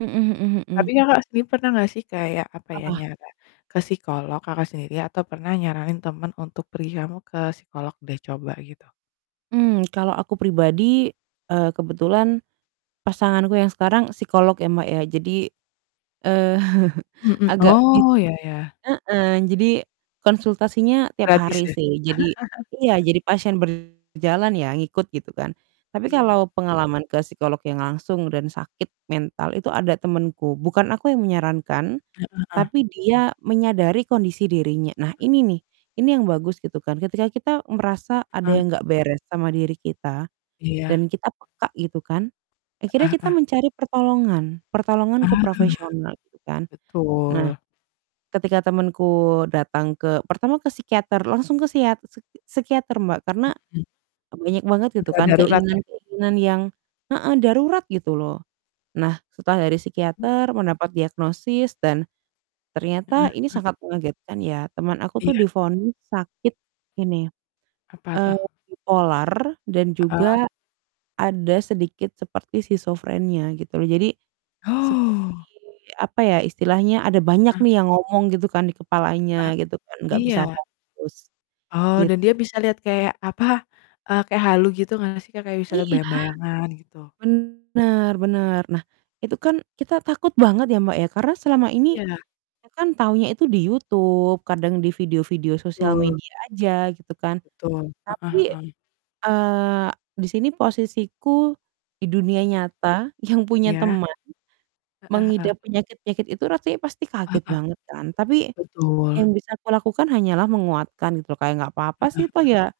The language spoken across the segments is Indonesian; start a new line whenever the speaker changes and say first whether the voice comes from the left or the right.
right: Mhm mhm mhm.
left: Tapi Kakak sendiri pernah nggak sih kayak, apa ya?
right: Apa?
left: Nyara ke psikolog, Kakak sendiri atau pernah nyaranin temen untuk pergi, "Kamu ke psikolog deh, coba." Gitu?
right: Mmm, kalau aku pribadi, eee, kebetulan pasanganku yang sekarang psikolog ya, Mbak, ya. Jadi, eee,
left: Mhm.
right: agak bi
left: Oh, ya, ya.
right: heeh. Jadi konsultasinya tiap
left: Gratis
right: hari
left: ya?
right: sih. Jadi iya, jadi pasien berjalan ya, ngikut, gitu kan. Tapi
left: Iya, e
right: kalau pengalaman ke psikolog yang langsung dan sakit mental itu ada temenku. Bukan aku yang menyarankan,
left: Heeh, eh
right: tapi dia menyadari kondisi dirinya. Nah,
left: Heeh.
right: ini nih, ini yang bagus, gitu kan. Ketika kita merasa ada
left: Heeh.
right: yang enggak beres sama diri kita
left: Iya.
right: dan kita peka gitu kan. Akhirnya
left: Heeh
right: kita
left: heeh.
right: mencari pertolongan, pertolongan ke
left: Ah,
right: profesional, gitu kan. Nah,
left: betul.
right: ketika temenku datang ke pertama ke psikiater, langsung ke siat seki psikiater, Mbak. Karena
left: Mhm.
right: m banyak banget, gitu
left: Udah
right: kan,
left: darurat ya?
right: keinginan-keinginan yang heeh, darurat, gitu loh. Nah, setelah dari
left: Mhm.
right: psikiater mendapat diagnosis dan
left: Heeh
right: ternyata ini
left: heeh.
right: sangat mengagetkan ya. Teman aku tuh
left: Iya.
right: divonis sakit ini,
left: Apa tuh?
right: eee, bipolar dan
left: Heeh.
right: juga ada sedikit seperti skizofrenia, gitu loh. Jadi, seperti,
left: Oh.
right: apa ya istilahnya, ada banyak
left: Ah
right: nih yang ngomong, gitu kan, di
left: Heeh,
right: kepalanya, gitu kan, enggak bisa
left: iya.
right: fokus,
left: Oh,
right: git
left: dan dia bisa lihat kayak, apa? Eee, kayak halu gitu nggak sih, Kak, kayak bisa lihat
right: Iya.
left: bayang-bayangan, gitu?
right: Bener bener. Nah, itu kan kita takut banget ya, Mbak, ya. Karena selama ini,
left: Iya.
right: kita kan taunya itu di YouTube, kadang di video-video sosial
left: Betul.
right: media aja, gitu kan.
left: Betul. Heeh
right: Tapi,
left: heeh.
right: eee, di sini posisiku di dunia
left: Mhm.
right: nyata yang punya
left: Iya.
right: teman
left: Heeh, heeh.
right: mengidap penyakit-penyakit itu rasanya pasti
left: Eh, heeh.
right: kaget banget kan. Tapi
left: Betul.
right: yang bisa aku lakukan hanyalah menguatkan, gitu loh. Kayak, "Enggak papa
left: Heeh
right: sih, toh
left: heeh.
right: ya,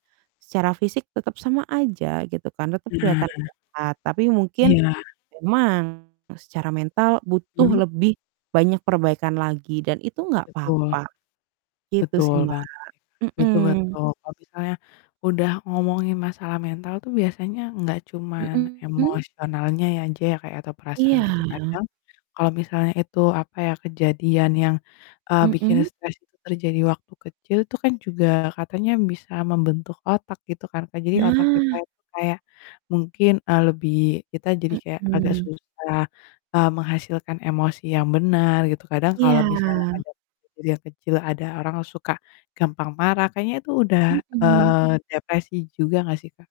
right: secara fisik tetap sama aja, gitu kan, tetap kelihatan
left: Nah.
right: sehat. Tapi mungkin
left: Iya.
right: memang, eee, secara mental butuh
left: Mmm?
right: lebih banyak perbaikan lagi dan itu enggak
left: Betul.
right: papa." Gitu sih,
left: Betul
right: Mbak.
left: banget ya, Kak. Betul,
right: Mhm.
left: betul. Kalau misalnya udah ngomongin masalah mental tuh biasanya enggak cuman
right: Mhm.
left: emosionalnya ya aja ya, Kak, atau perasaan
right: Iya.
left: gitu, kadang kalau misalnya itu, apa ya, kejadian yang, eee, bikin
right: Mhm?
left: stres itu terjadi waktu kecil tuh kan juga katanya bisa membentuk otak, gitu kan, Kak. Jadi, otak kita,
right: Nah.
left: itu kayak mungkin, eee, lebih kita jadi kayak agak
right: Mhm.
left: susah, eee, menghasilkan emosi yang benar, gitu. Kadang kalau misalnya
right: Iya.
left: ada kejadian kecil ada orang suka gampang marah, kayaknya itu udah,
right: Mhm.
left: eee, depresi juga nggak sih, Kak?